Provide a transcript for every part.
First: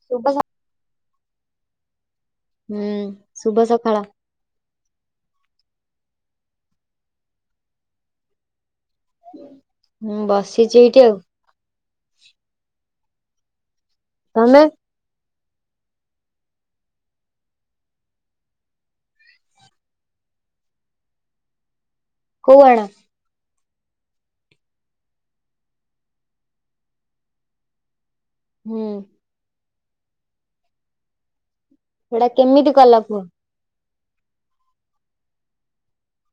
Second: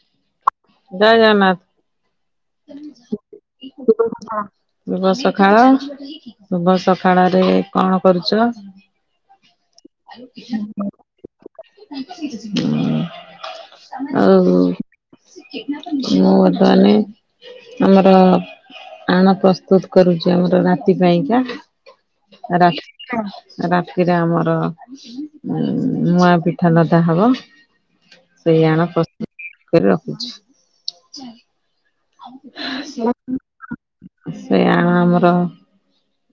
ସୁଭ ସ ଜୟ ଜଗନ୍ନାଥ। ହୁଁ ଶୁଭ ସକାଳ। ହଁ। ଶୁଭ ସକାଳ, ଶୁଭ ସକାଳ ରେ କଣ କରୁ ଚ? ବସିଛି ଏଇଠି ଆଉ। ତମେ ଆଉ ମୁଁ [unintelligible] ଆମର ଆଣ ପ୍ରସ୍ତୁତ କରୁଛୁ ଆମର ରାତି ପାଇଁକା। କୋଉ ରା ଆଣ ରାତିରେ ଆମର ଉ ମୁଁଆ ପିଠା ଲଦା ହବ। ହୁଁ ସେଇଆଣ ପ୍ରସ୍ତୁତ କରି ରଖୁଚୁ। ସେଟା କେମିତି କଲ କୁହ। ସେଇ ଆଣ ଆମର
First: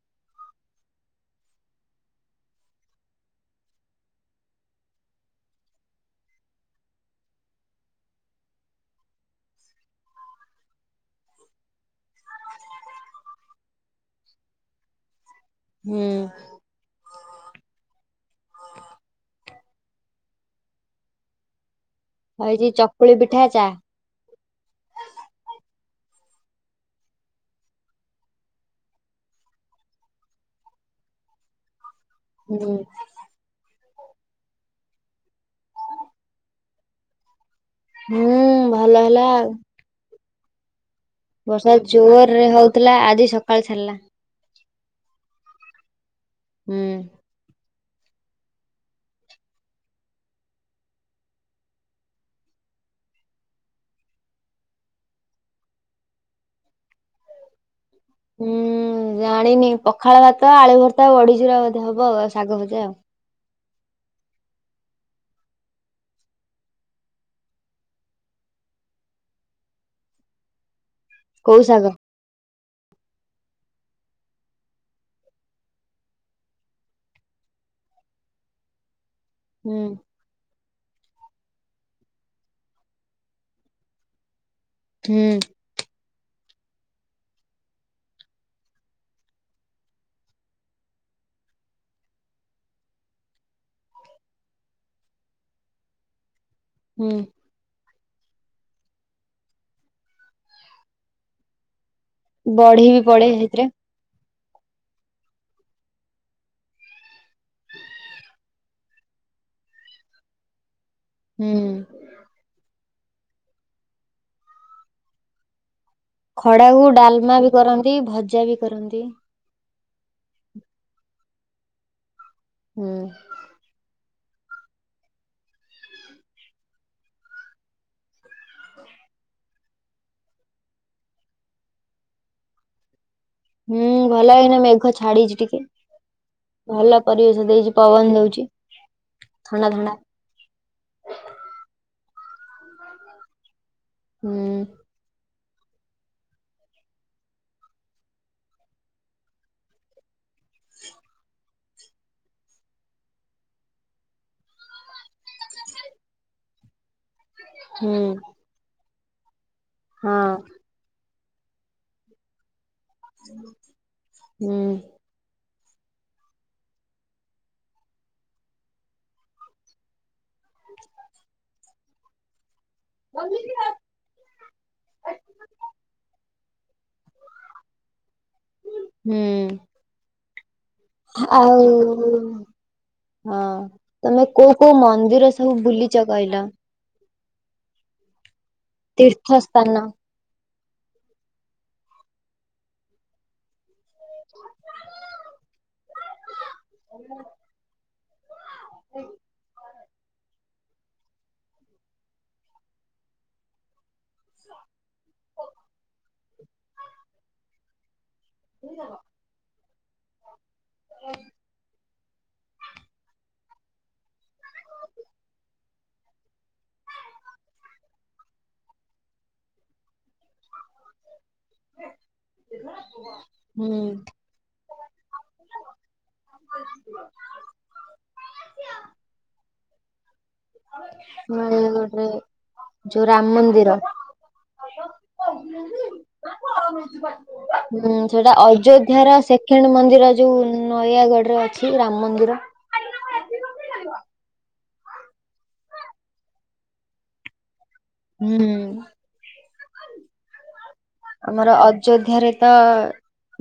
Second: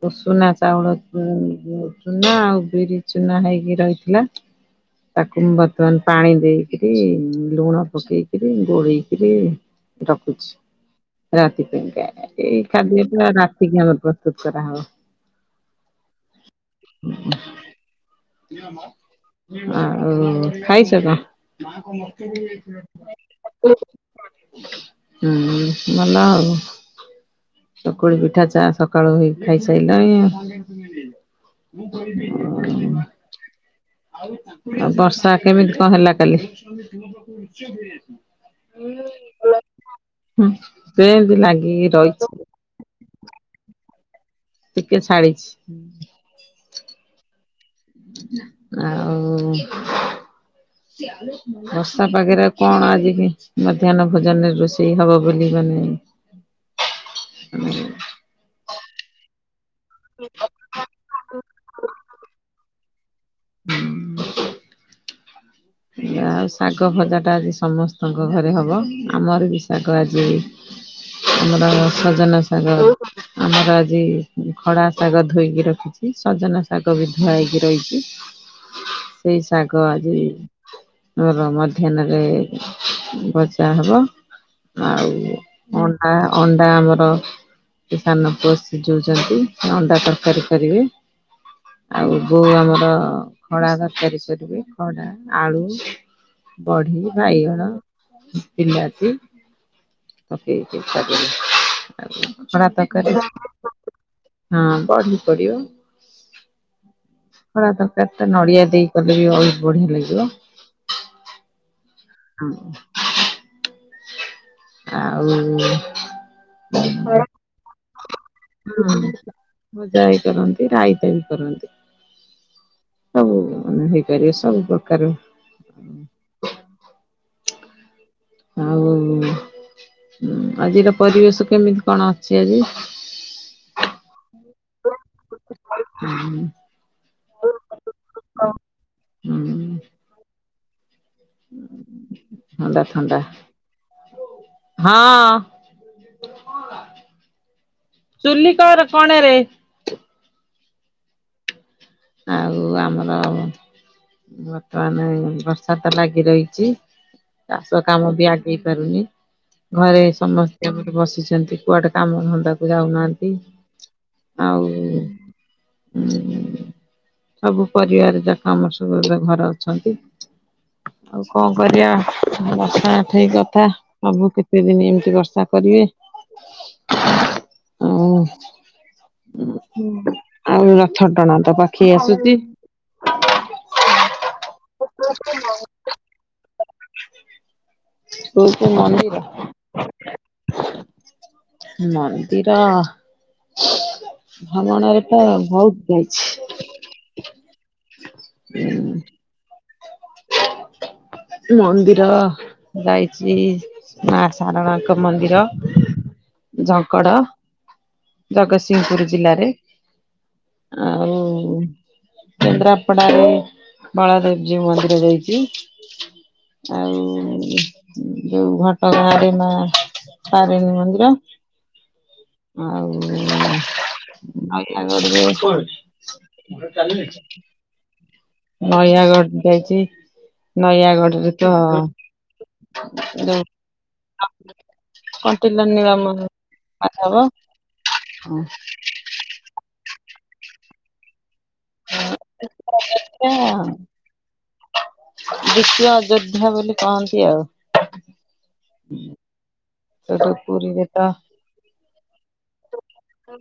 ଉସୁନା ଚାଉଳ ଚୁନା ଆଉ ବିରି ଚୁନା ହେଇକି ରହିଥିଲା। ତାକୁ ମୁ ବର୍ତ୍ତମାନ ପାଣି ଦେଇକିରି ଲୁଣ ପକେଇକିରି ଗୋଳେଇକିରି ରଖୁଛି। ରାତି ପାଇଁକା ଏଇ ଖାଦ୍ୟ ଟା ରାତିକି ଆମର ପ୍ରସ୍ତୁତ କରାହବ। ହୁଁ। [inaudible] ଆଉ ଖାଇଛ କଁ? ହେଇଛି ଚକୁଳି ପିଠା ଚା ହୁଁ ଭଲ ଆଉ। ଚକୁଳି ପିଠା ଚା ସକାଳୁ ହେଇ ଖାଇସାଇଲଣି। ହୁଁ ଉଁ। ଆ ବର୍ଷା କେମିତି କଁ ହେଲା କାଲି? ହୁଁ ଭଲ ହେଲା। ହୁଁ ସେମତି ଲାଗିକି ରହିଛି। ଥିଲା ଆଜି ସକାଳେ ଛାଡିଲା। ଟିକେ ଛାଡିଛି। ହୁଁ। ଆଉ ବର୍ଷା ପାଗରେ କଣ ଆଜି ହେଇଚି ମଧ୍ୟାହ୍ନ ଭୋଜନରେ ରୋଷେଇ ହବ ବୋଲି ମାନେ [inaudible] ଉଁ। ହୁଁ ଜାଣିନି ପଖାଳ ଭାତ ଆଳୁ ଭର୍ତ୍ତା ବଡିଚୁରା ବୋଧେ ହବ ଶାଗ ଭଜା ଆଉ। [inaudible] ଆଉ ଶାଗ ଭଜାଟା ଆଜି ସମସ୍ତଙ୍କ ଘରେ ହବ। ଆମର ବି ଶାଗ ଆଜି କୋଉ ଆମର ଶାଗ ସଜନା ଶାଗ ଆମର ଆଜି ଖଡାଶାଗ ଧୋଇକି ରଖିଛି। ସଜନାଶାଗ ବି ଧୁଆଇକି ରହିଛି। ସେଇ ହୁଁ ଶାଗ ଆଜି ଆମର ମଧ୍ୟାହ୍ନରେ ଭଜା ହବ। ହୁଁ ଆଉ ଅଣ୍ଡା ଅଣ୍ଡା ଆମର କି ସାନ ପୁଅ ଶିଝେଉଛନ୍ତି ଅଣ୍ଡା ତରକାରୀ କରିବେ। ଆଉ ବୋଉ ଆମର ଖଡା ତରକାରୀ କରିବେ। ଖଡା ଆଳୁ, ବଢି, ହୁଁ ବାଇଗଣ ବିଲାତି ପକେଇକି କରିବେ। ଖଡା ବଢି ବି ତରକାରୀରେ ପଡେ ସେଥିରେ ହଁ ବଢି ପଡିବ। ଖଡା ତରକାରୀ ଟା ନଡିଆ ଦେଇ କଲେ ବି ବହୁତ ବଢିଆ ଲାଗିବ। ହୁଁ। ହଁ। ଆଉ ଖଡାକୁ ଡାଲମା ବି କରନ୍ତି ଭଜା ବି ହୁଁ କରନ୍ତି। ଭଜା ବି କରନ୍ତି, ରାଇତା ବି କରନ୍ତି। ହୁଁ। ହୁଁ ହେଇପାରିବ ସବୁ ପ୍ରକାର ବି। ଆଉ ଆଜିର ପରିବେଶ କେମିତି କଣ ଅଛି ଆଜି? ହୁଁ ଭଲ ଏଇନା ମେଘ ଛାଡ଼ିଛି ଟିକେ। ହୁଁ ଭଲ ପରିବେଶ ଦେଇଛି ପବନ ଦଉଛି ହୁଁ ଥଣ୍ଡା ଥଣ୍ଡା। ଥଣ୍ଡା ଥଣ୍ଡା। ହୁଁ। ହଁ, ଚୁଲି କର କଣରେ। ଆଉ ଆମର ବର୍ତ୍ତମାନ ବର୍ଷା ତ ଲାଗି ରହିଛି। ଚାଷ ହୁଁ କାମ ବି ଆଗେଇ ପାରୁନି। ଘରେ ହଁ ସମସ୍ କେବେଠୁ ବସିଛନ୍ତି କୁଆଡ଼େ କାମ ଧନ୍ଦା କୁ ଯାଉନାହାନ୍ତି। ହୁଁ ଆଉ ହୁଁ। ସବୁ ପରିବାର ଯାକ ଆମର ସବୁ ଏବେ ଘରେ ଅଛନ୍ତି। ଆଉ କଣ କରିବା ବର୍ଷା ଠେଇ କଥା ପ୍ରଭୁ କେତେ ଦିନ ଏମିତି ବର୍ଷା କରିବେ। ହୁଁ। ଆଉର ଆଉ ହଁ, ତମେ କୋଉ କୋଉ ମନ୍ଦିର ସବୁ ବୁଲି ବୁଲି ଚ କହିଲ? କୋଉ କୋଉ ମନେ ବି ତୀର୍ଥ ସ୍ଥାନ ପଡୁନି। ମନ୍ଦିର ଭ୍ରମଣରେ ତ ବହୁତ ଯାଇଛି। [inaudible] ପଠେଇବି। ମନ୍ଦିର ଯାଇଛି ମା ସାରଳାଙ୍କ ମନ୍ଦିର ଝଙ୍କଡ଼। ଜଗତସିଂହପୁର ଜିଲ୍ଲାରେ। ଆଉ କେନ୍ଦ୍ରାପଡ଼ା ରେ ବଳଦେବଜୀଉ ମନ୍ଦିର। ଜାଇଚି। ଆଉ ଯୋଉ ଘଟ ଗାଁରେ ମା ତାରିଣୀ ମନ୍ଦି - - ର ଆଉ ହୁଁ ନୟାଗଡ଼ ରେ ନୟଗଡ ଯାଇଚି। ନୟାଗଡ଼ରେ ଯୋଉ ରାମ ମନ୍ଦିର। କଣ୍ଟିଲ ନୀଳମ ମାଧବ ହୁଁ ସେଟା ଅଯୋ ଧା ର ସେକେଣ୍ଡେ ମନ୍ଦିର ଯୋଉ ନୟାଗଡ଼ରେ ଅଛି। [unintelligible] ରାମ ମନ୍ଦିର। ଦ୍ୱିତୀୟ ଅଯୋଧ୍ୟା ବୋଲି କହନ୍ତି ଆଉ। ହୁଁ ସେଠୁ ପୁରୀରେ ତ ଆମର ଅ ଅଯୋଧ୍ୟାରେ ତ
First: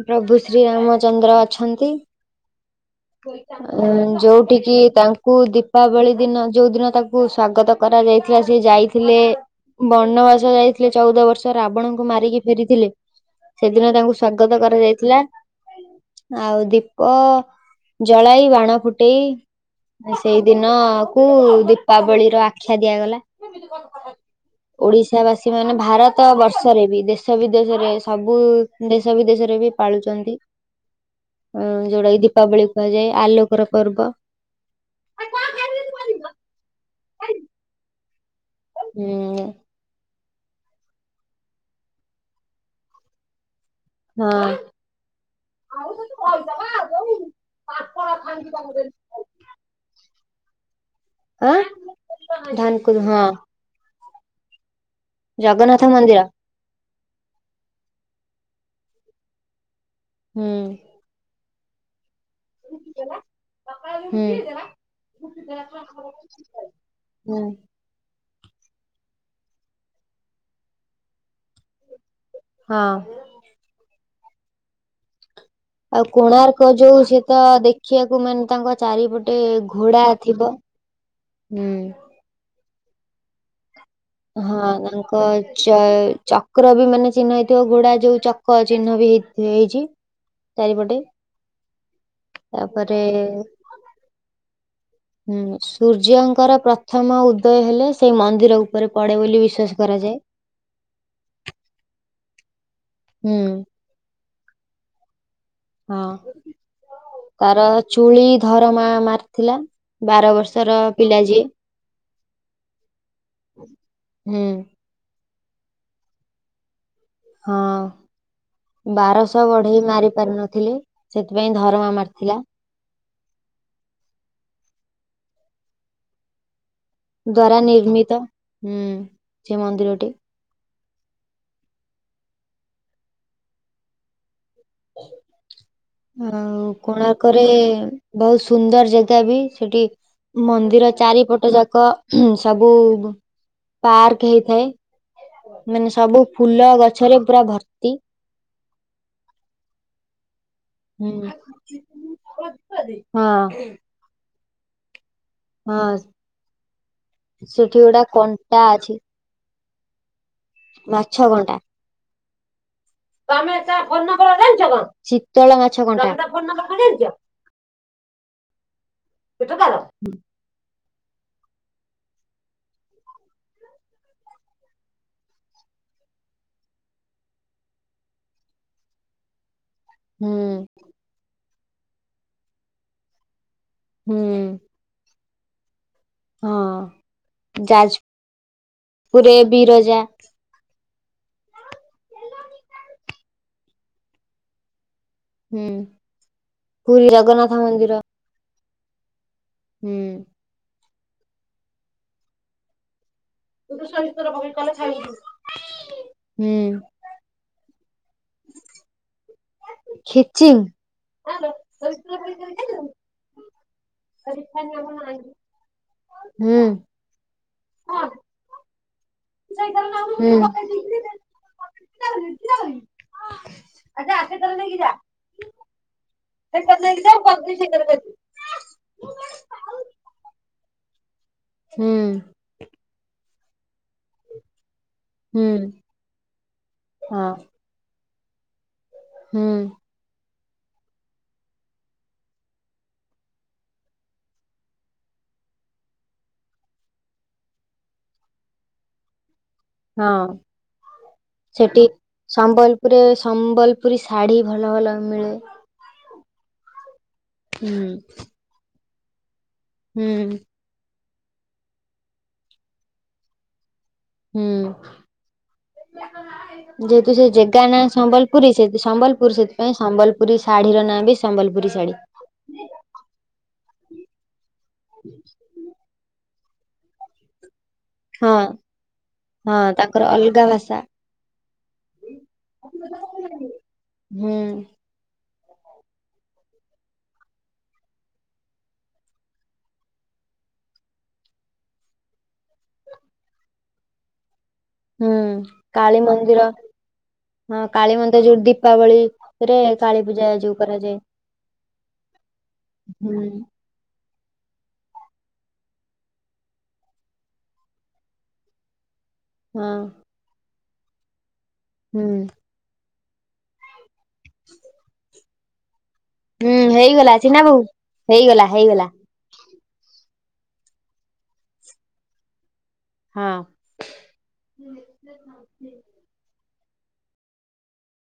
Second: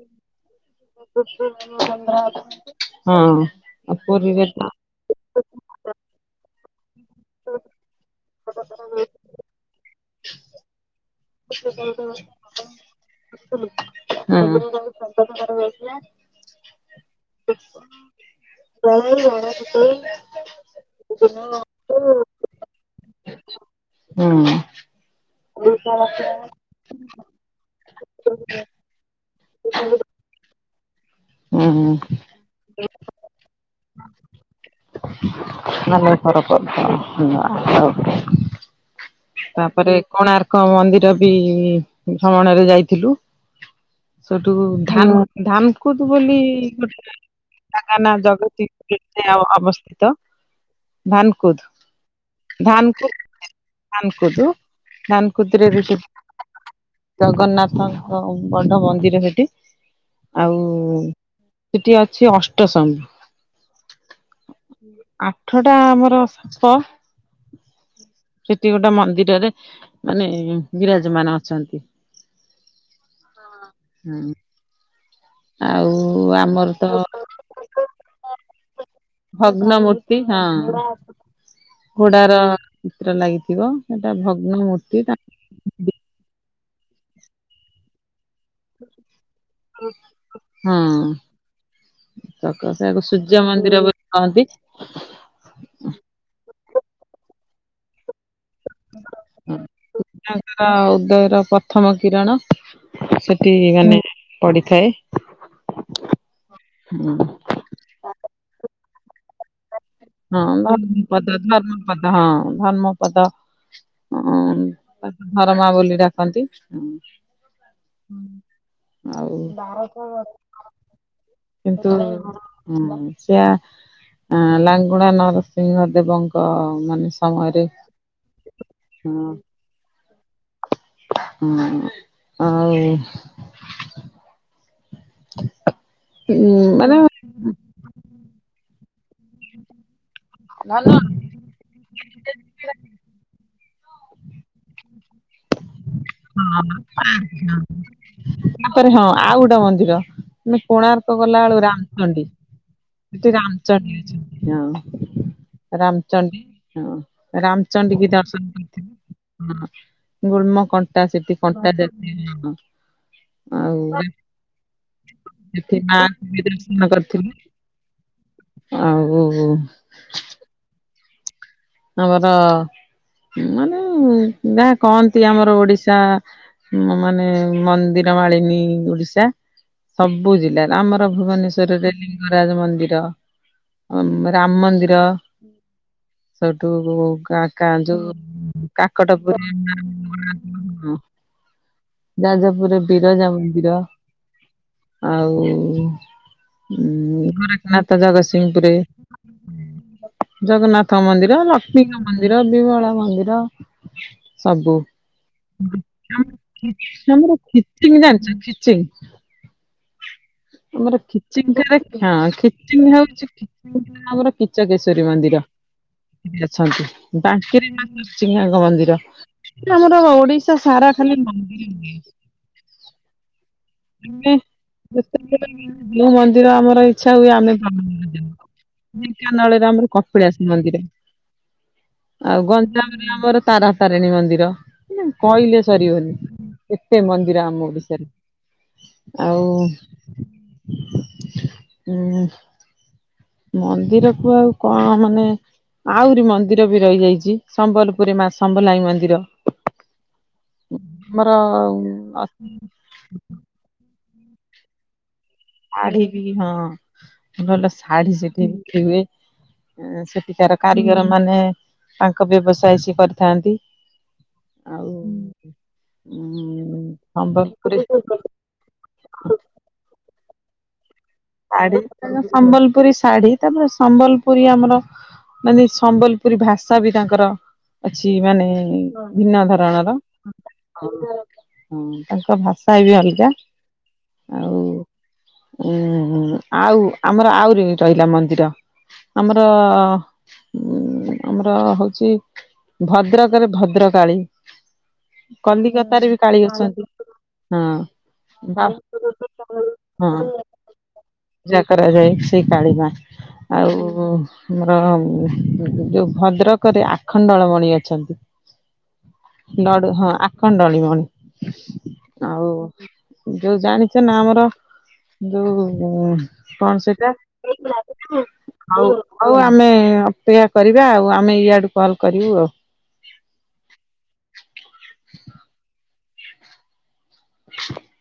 ପ୍ରଭୁ ଶ୍ରୀରାମଚନ୍ଦ୍ର ଅଛନ୍ତି। [unintelligible] ହଁ ପୁରୀରେ ତ ଯୋଉଠିକି ତା ଙ୍କୁ ଦୀପାବଳି ଦିନ ଯୋଉ ଦିନ ତାକୁ ସ୍ଵାଗତ କରାଯାଇଥିଲା। ସେ ଯାଇଥିଲେ ବନବାସ ଯାଇଥିଲେ ଚଉଦ ବର୍ଷ ରାବଣଙ୍କୁ ମାରିକି ଫେରିଥିଲେ। ସେଦିନ ତାଙ୍କୁ ସ୍ଵାଗତ କରାଯାଇଥିଲା। ହଁ ଆଉ ଦୀପ ଜ ଜଳାଇ ବାଣ ଫୁଟେଇ ସେଇ ଦିନ କୁ ଦୀପାବଳି ଆଖ୍ୟା ଦିଆଗଲା। ହୁଁ ଓଡିଶା ବାସୀ ମାନେ ଭାରତ ବର୍ଷ ଦେଶରେ ବି ଦେଶ ବିଦେଶରେ ସବୁ ଦେଶ ବିଦେଶରେ ବି ପାଳୁଚନ୍ତି। ଅ ହୁଁ ଯୋଉଟା କି ଦୀପାବଳି କୁହାଯାଏ। ଆଲୋକର ପର୍ବ। ନଲେ ଫରକ [unintelligible] ହୁଁ ତା ପରେ କୋଣାର୍କ ମନ୍ଦିର ବି ଭ୍ରମଣରେ ଯାଇଥିଲୁ। ହଁ ସେଠୁ ଧାନ ଧାନକୁଦ ବୋଲି ଗୋଟେ ଗାଁଁ। ଜଗା ନ ଜଗରୁ ଟି ଅବସ୍ଥିତ। ଧାନ ଆଁ କୁଦ ଧାନକୁ ଧାନକୁଦ ହଁ ଧାନ କୁଦୁ ଧାନ କୁଦ୍ରେ ରେ ଜଗନ୍ନାଥ ମନ୍ଦିର ଜଗନ୍ନାଥଙ୍କ ବଡ ମନ୍ଦିର ସେଠି। ହୁଁ ସେଟି ଅଛି ଅଷ୍ଟ ସମ ହୁଁ ଆଠଟା ଆମର ସାପ। ହୁଁ ସେଠି ଗୋଟେ ମନ୍ଦିରରେ ମାନେ ବିରରାଜ ମାନ ଅଛନ୍ତି। ହଁ। ହଁ ଆଉ କୋଣାର୍କ ଆମର ତ ଯୋଉ ସେ ତ ଦେଖିବାକୁ ମାନେ ତାଙ୍କ ଚାରିପଟେ ଭଗ୍ନ ଘୋଡା ମୂର୍ତ୍ତି ହଁ ଥିବ ହୁଁ ଘୋଡାର ଚିତ୍ର ଲାଗିଥିବ। ସେଟା ଭଗ୍ନ ହଁ ମୂର୍ତ୍ତି ତା ତାଙ୍କ ଚ ଚକ୍ର ବି ମାନେ ଚିହ୍ନ ହେଇଥିବ ଗୁଡା ଯୋଉ ଚ କ ଚିହ୍ନ ବି ହେଇ ହେଇଚି ଚାରିପଟେ। ତକ ତାପରେ ତାକୁ ସୂର୍ଯ୍ୟ ମନ୍ଦିର ବୋଲି କହନ୍ତି। ହୁଁ, ସୂର୍ଯ୍ୟଙ୍କର ପ୍ରଥମ ଉଦୟ ହେଲେ ସେଇ ମନ୍ଦିରକୁ ଉପରେ ପଡେ ବୋଲି ବିଶ୍ଵାସ କରାଯାଏ। [unintelligible] ଉଦୟର ପ୍ରଥମ କିରଣ ହୁଁ ସେଠି ମାନେ ପଡିଥାଏ। ହଁ ହଁ ତାର ଚୁଳି ଧରମା ମାରିଥିଲା। ବାର ହଁ ବର୍ଷର ପିଲା ଧର୍ମପଦ ଯିଏ। ଧର୍ମପଦ ହଁ ଧର୍ମପଦ ଅଁ ତାକୁ ଧରମା ବୋଲି ଡାକନ୍ତି। ହଁ। ଆଉ ବାରଶହ ବଢେଇ ମାରି ପାରି ନଥିଲେ ସେଥିପାଇଁ ଧରମା ମାରିଥିଲା। ହୁ ସେଆ ଲାଙ୍ଗୁଳାନରସିଂହ ଦେବଙ୍କ ମାନେ ଦ୍ଵାରା ସମୟରେ ନିର୍ମିତ ହୁଁ ସେ ମନ୍ଦିରଟି। ହୁଁ। ଆଉ [unintelligible] ଆଉ ମାନେ କୋଣାର୍କରେ ବହୁତ ସୁନ୍ଦର ଜାଗା ବି ସେଠି। ଧନ ମନ୍ଦିର ଚାରିପଟ ଯାକ ସବୁ ପାର୍କ ହେଇଥାଏ। ମାନେ ସବୁ ଫୁଲ ଗଛରେ ପୁରା ଭର୍ତ୍ତି। ତା ପରେ ହଁ ଆଉ ଗୋଟେ ମନ୍ଦିର। ମୁଁ କହିଲି ହୁଁ। କୋଣାର୍କ ହଁ ହଁ ଗଲା ବେଳୁ ରାମଚଣ୍ଡୀ ସେଠି ରାମଚଣ୍ଡୀ ଅଛି। ହଁ ରାମଚଣ୍ଡୀ ହଁ ସେଠି ରାମଚଣ୍ଡୀ ଗୋଟା କି ଦର୍ଶନ କଣ୍ଟା ଅଛି କରିଥିଲୁ। ହଁ ଗୁଳ୍ମ କଣ୍ଟା ସେଠି କଣ୍ଟା [unintelligible] ଆଉ ଶୀତଳ ସେଠି ମାଛ ମା ଙ୍କୁ ବି ଦର୍ଶନ କଣ୍ଟା। କରିଥିଲୁ। ଆଉ [unintelligible] ଆମର ମାନେ ଯାହା କହନ୍ତି ଆମର ଓଡିଶା ମୁଁ ମାନେ ମନ୍ଦିର ମାଳିନୀ ଓଡିଶା। ସବୁ ହୁଁ ଜିଲା ରେ ଆମର ଭୁବନେଶ୍ଵରରେ ଲିଙ୍ଗରାଜ ମନ୍ଦିର ଅଁ ହୁଁ ରାମ ମନ୍ଦିର ହଁ ସେଠୁ କା କା ଯାଜପୁରରେ ଯୋଉ କାକଟ ପୁରେ ବିରଜା। [unintelligible] ଯାଜପୁର ରେ ବିରଜା ମନ୍ଦିର। ଆଉ ହୁଁ ପୁରୀ ଜଗନ୍ନାଥ ମନ୍ଦିର ଗୋରଖନାଥ ଜଗତସିଂହପୁର ରେ। ହୁଁ ଜଗନ୍ନାଥ ମନ୍ଦିର, ଲକ୍ଷ୍ମୀଙ୍କ ମନ୍ଦିର, ବିମଳା ମନ୍ଦିର। ସବୁ ହୁଁ ଆମର [unintelligible] ଖିଚିଂ? ଖିଚିଂ ଆମର ଖିଚିଂ [unintelligible] ହଁ ଖିଚିଂ ହଉଚି [unintelligible] ଆମର କିଚକେଶ୍ଵରୀ ମନ୍ଦିର। ହୁଁ ଅଛନ୍ତି। ବାଙ୍କିରେ ଆମର [unintelligible] ମନ୍ଦିର। ଆମର ହୁଁ। ଓଡିଶା ସାରା ଖାଲି ମନ୍ଦିର [unintelligible] ହଁ। [unintelligible] ଯୋଉ ମନ୍ଦିର ଆମର ଇଛା ହୁଏ ଆମେ [unintelligible] ଢେଙ୍କାନାଳରେ ଆମର କପିଳା ଶ ମନ୍ଦିର ହୁଁ ଆଉ ଗଞ୍ଜାମରେ ଆମର ତାରା ତାରିଣୀ ମନ୍ଦିର ହୁଁ କହିଲେ ସରିିବନି ଏତେ ହଁ ମନ୍ଦିର ଆମ ଓଡିଶାରେ। ହୁଁ ଆଉ ଉ ମନ୍ଦିର କୁ ଆଉ କଣ ମାନେ ଆହୁରି ମନ୍ଦିର ବି ରହିଯାଇଚି ସମ୍ବଲପୁରୀ ମା ସମ୍ବଲାଇ ମନ୍ଦିର। ହଁ ଆମର ସେଠି ସମ୍ବଲପୁରରେ ସମ୍ବଲ ପୁରୀ ଶାଢ଼ୀ ଭଲ ଭଲ ମିଳେ। ଶାଢୀ ବି ହଁ ଭଲ ହୁଁ ଶାଢୀ ସେଠି ବିକ୍ରି ହୁଏ। ହୁଁ ସେଠିକାର କାରିଗର ମାନେ ତାଙ୍କ ବ୍ୟବସାୟ ସିଏ କରିଥାନ୍ତି। ହୁଁ। ଆଉ ଉଁ ଯେହେତୁ ସେ ଜାଗା ସମ୍ବଲପୁରୀ ନାହିଁ ଶାଢୀ ସମ୍ବଲପୁରୀ ସେ ସମ୍ବଲପୁରୀ ସେ ସେ ପାଇଁ ସମ୍ବଲପୁରୀ ଶାଢୀର ନାଁବି ଶାଢୀ ଯାତ ସମ୍ବଲପୁରୀ ଶାଢୀ ତାପରେ ସମ୍ବଲପୁରୀ ଆମର ମାନେ ସମ୍ବଲପୁରୀ ଭାଷାବି ତାଙ୍କର ଅଛି ହଁ ମାନେ ଭିନ୍ନ ହଁ ଧରଣର ତାଙ୍କର ଅଲଗା ଭାଷା ହୁଁ ତାଙ୍କ ଭାଷାବି ଅଲଗା ହୁଁ। ହୁଁ ଆଉ ଆମର ଆହୁରି ରହିଲା ମନ୍ଦିର। ଆମର ଆମର ହଉଚି ଭଦ୍ରକରେ ଭଦ୍ରକାଳୀ ହୁଁ କାଳୀ କଲିକତାରେ ବି ମନ୍ଦିର ଅଛନ୍ତି ହଁ କାଳୀ ମନ୍ଦର ଯୋଉ ବା ଦୀପାବଳିରେ କାଳୀ ହଁ ପୂଜା ଯୋଉ କରାଯାଏ। ପୂଜା କରାଯାଏ ସେଇ କାଳିମା ହୁଁ ଆଉ ଆମର ଯୋଉ ଭଦ୍ରକରେ ଆଖଣ୍ଡଳମଣି ଅଛନ୍ତି। ଡଡ଼ୁ ହଁ ଆଖଣ୍ଡଳମଣି। ହୁଁ। ହଉ ଯୋଉ ଜାଣିଚନା ଆମର ଯୋଉ ହୁଁ କଣ ସେଇଟା ହେଇଗଲା ଚିନା ବୋଉ ହେଇଗଲା ଆଉ ହେଇଗଲା ଆଉ ଆମେ ଅପେକ୍ଷା କରିବା ଆଉ ଆମେ ଇଆଡ଼ୁ କଲ୍ କରିବୁ ଆଉ। ହଁ। [inaudible]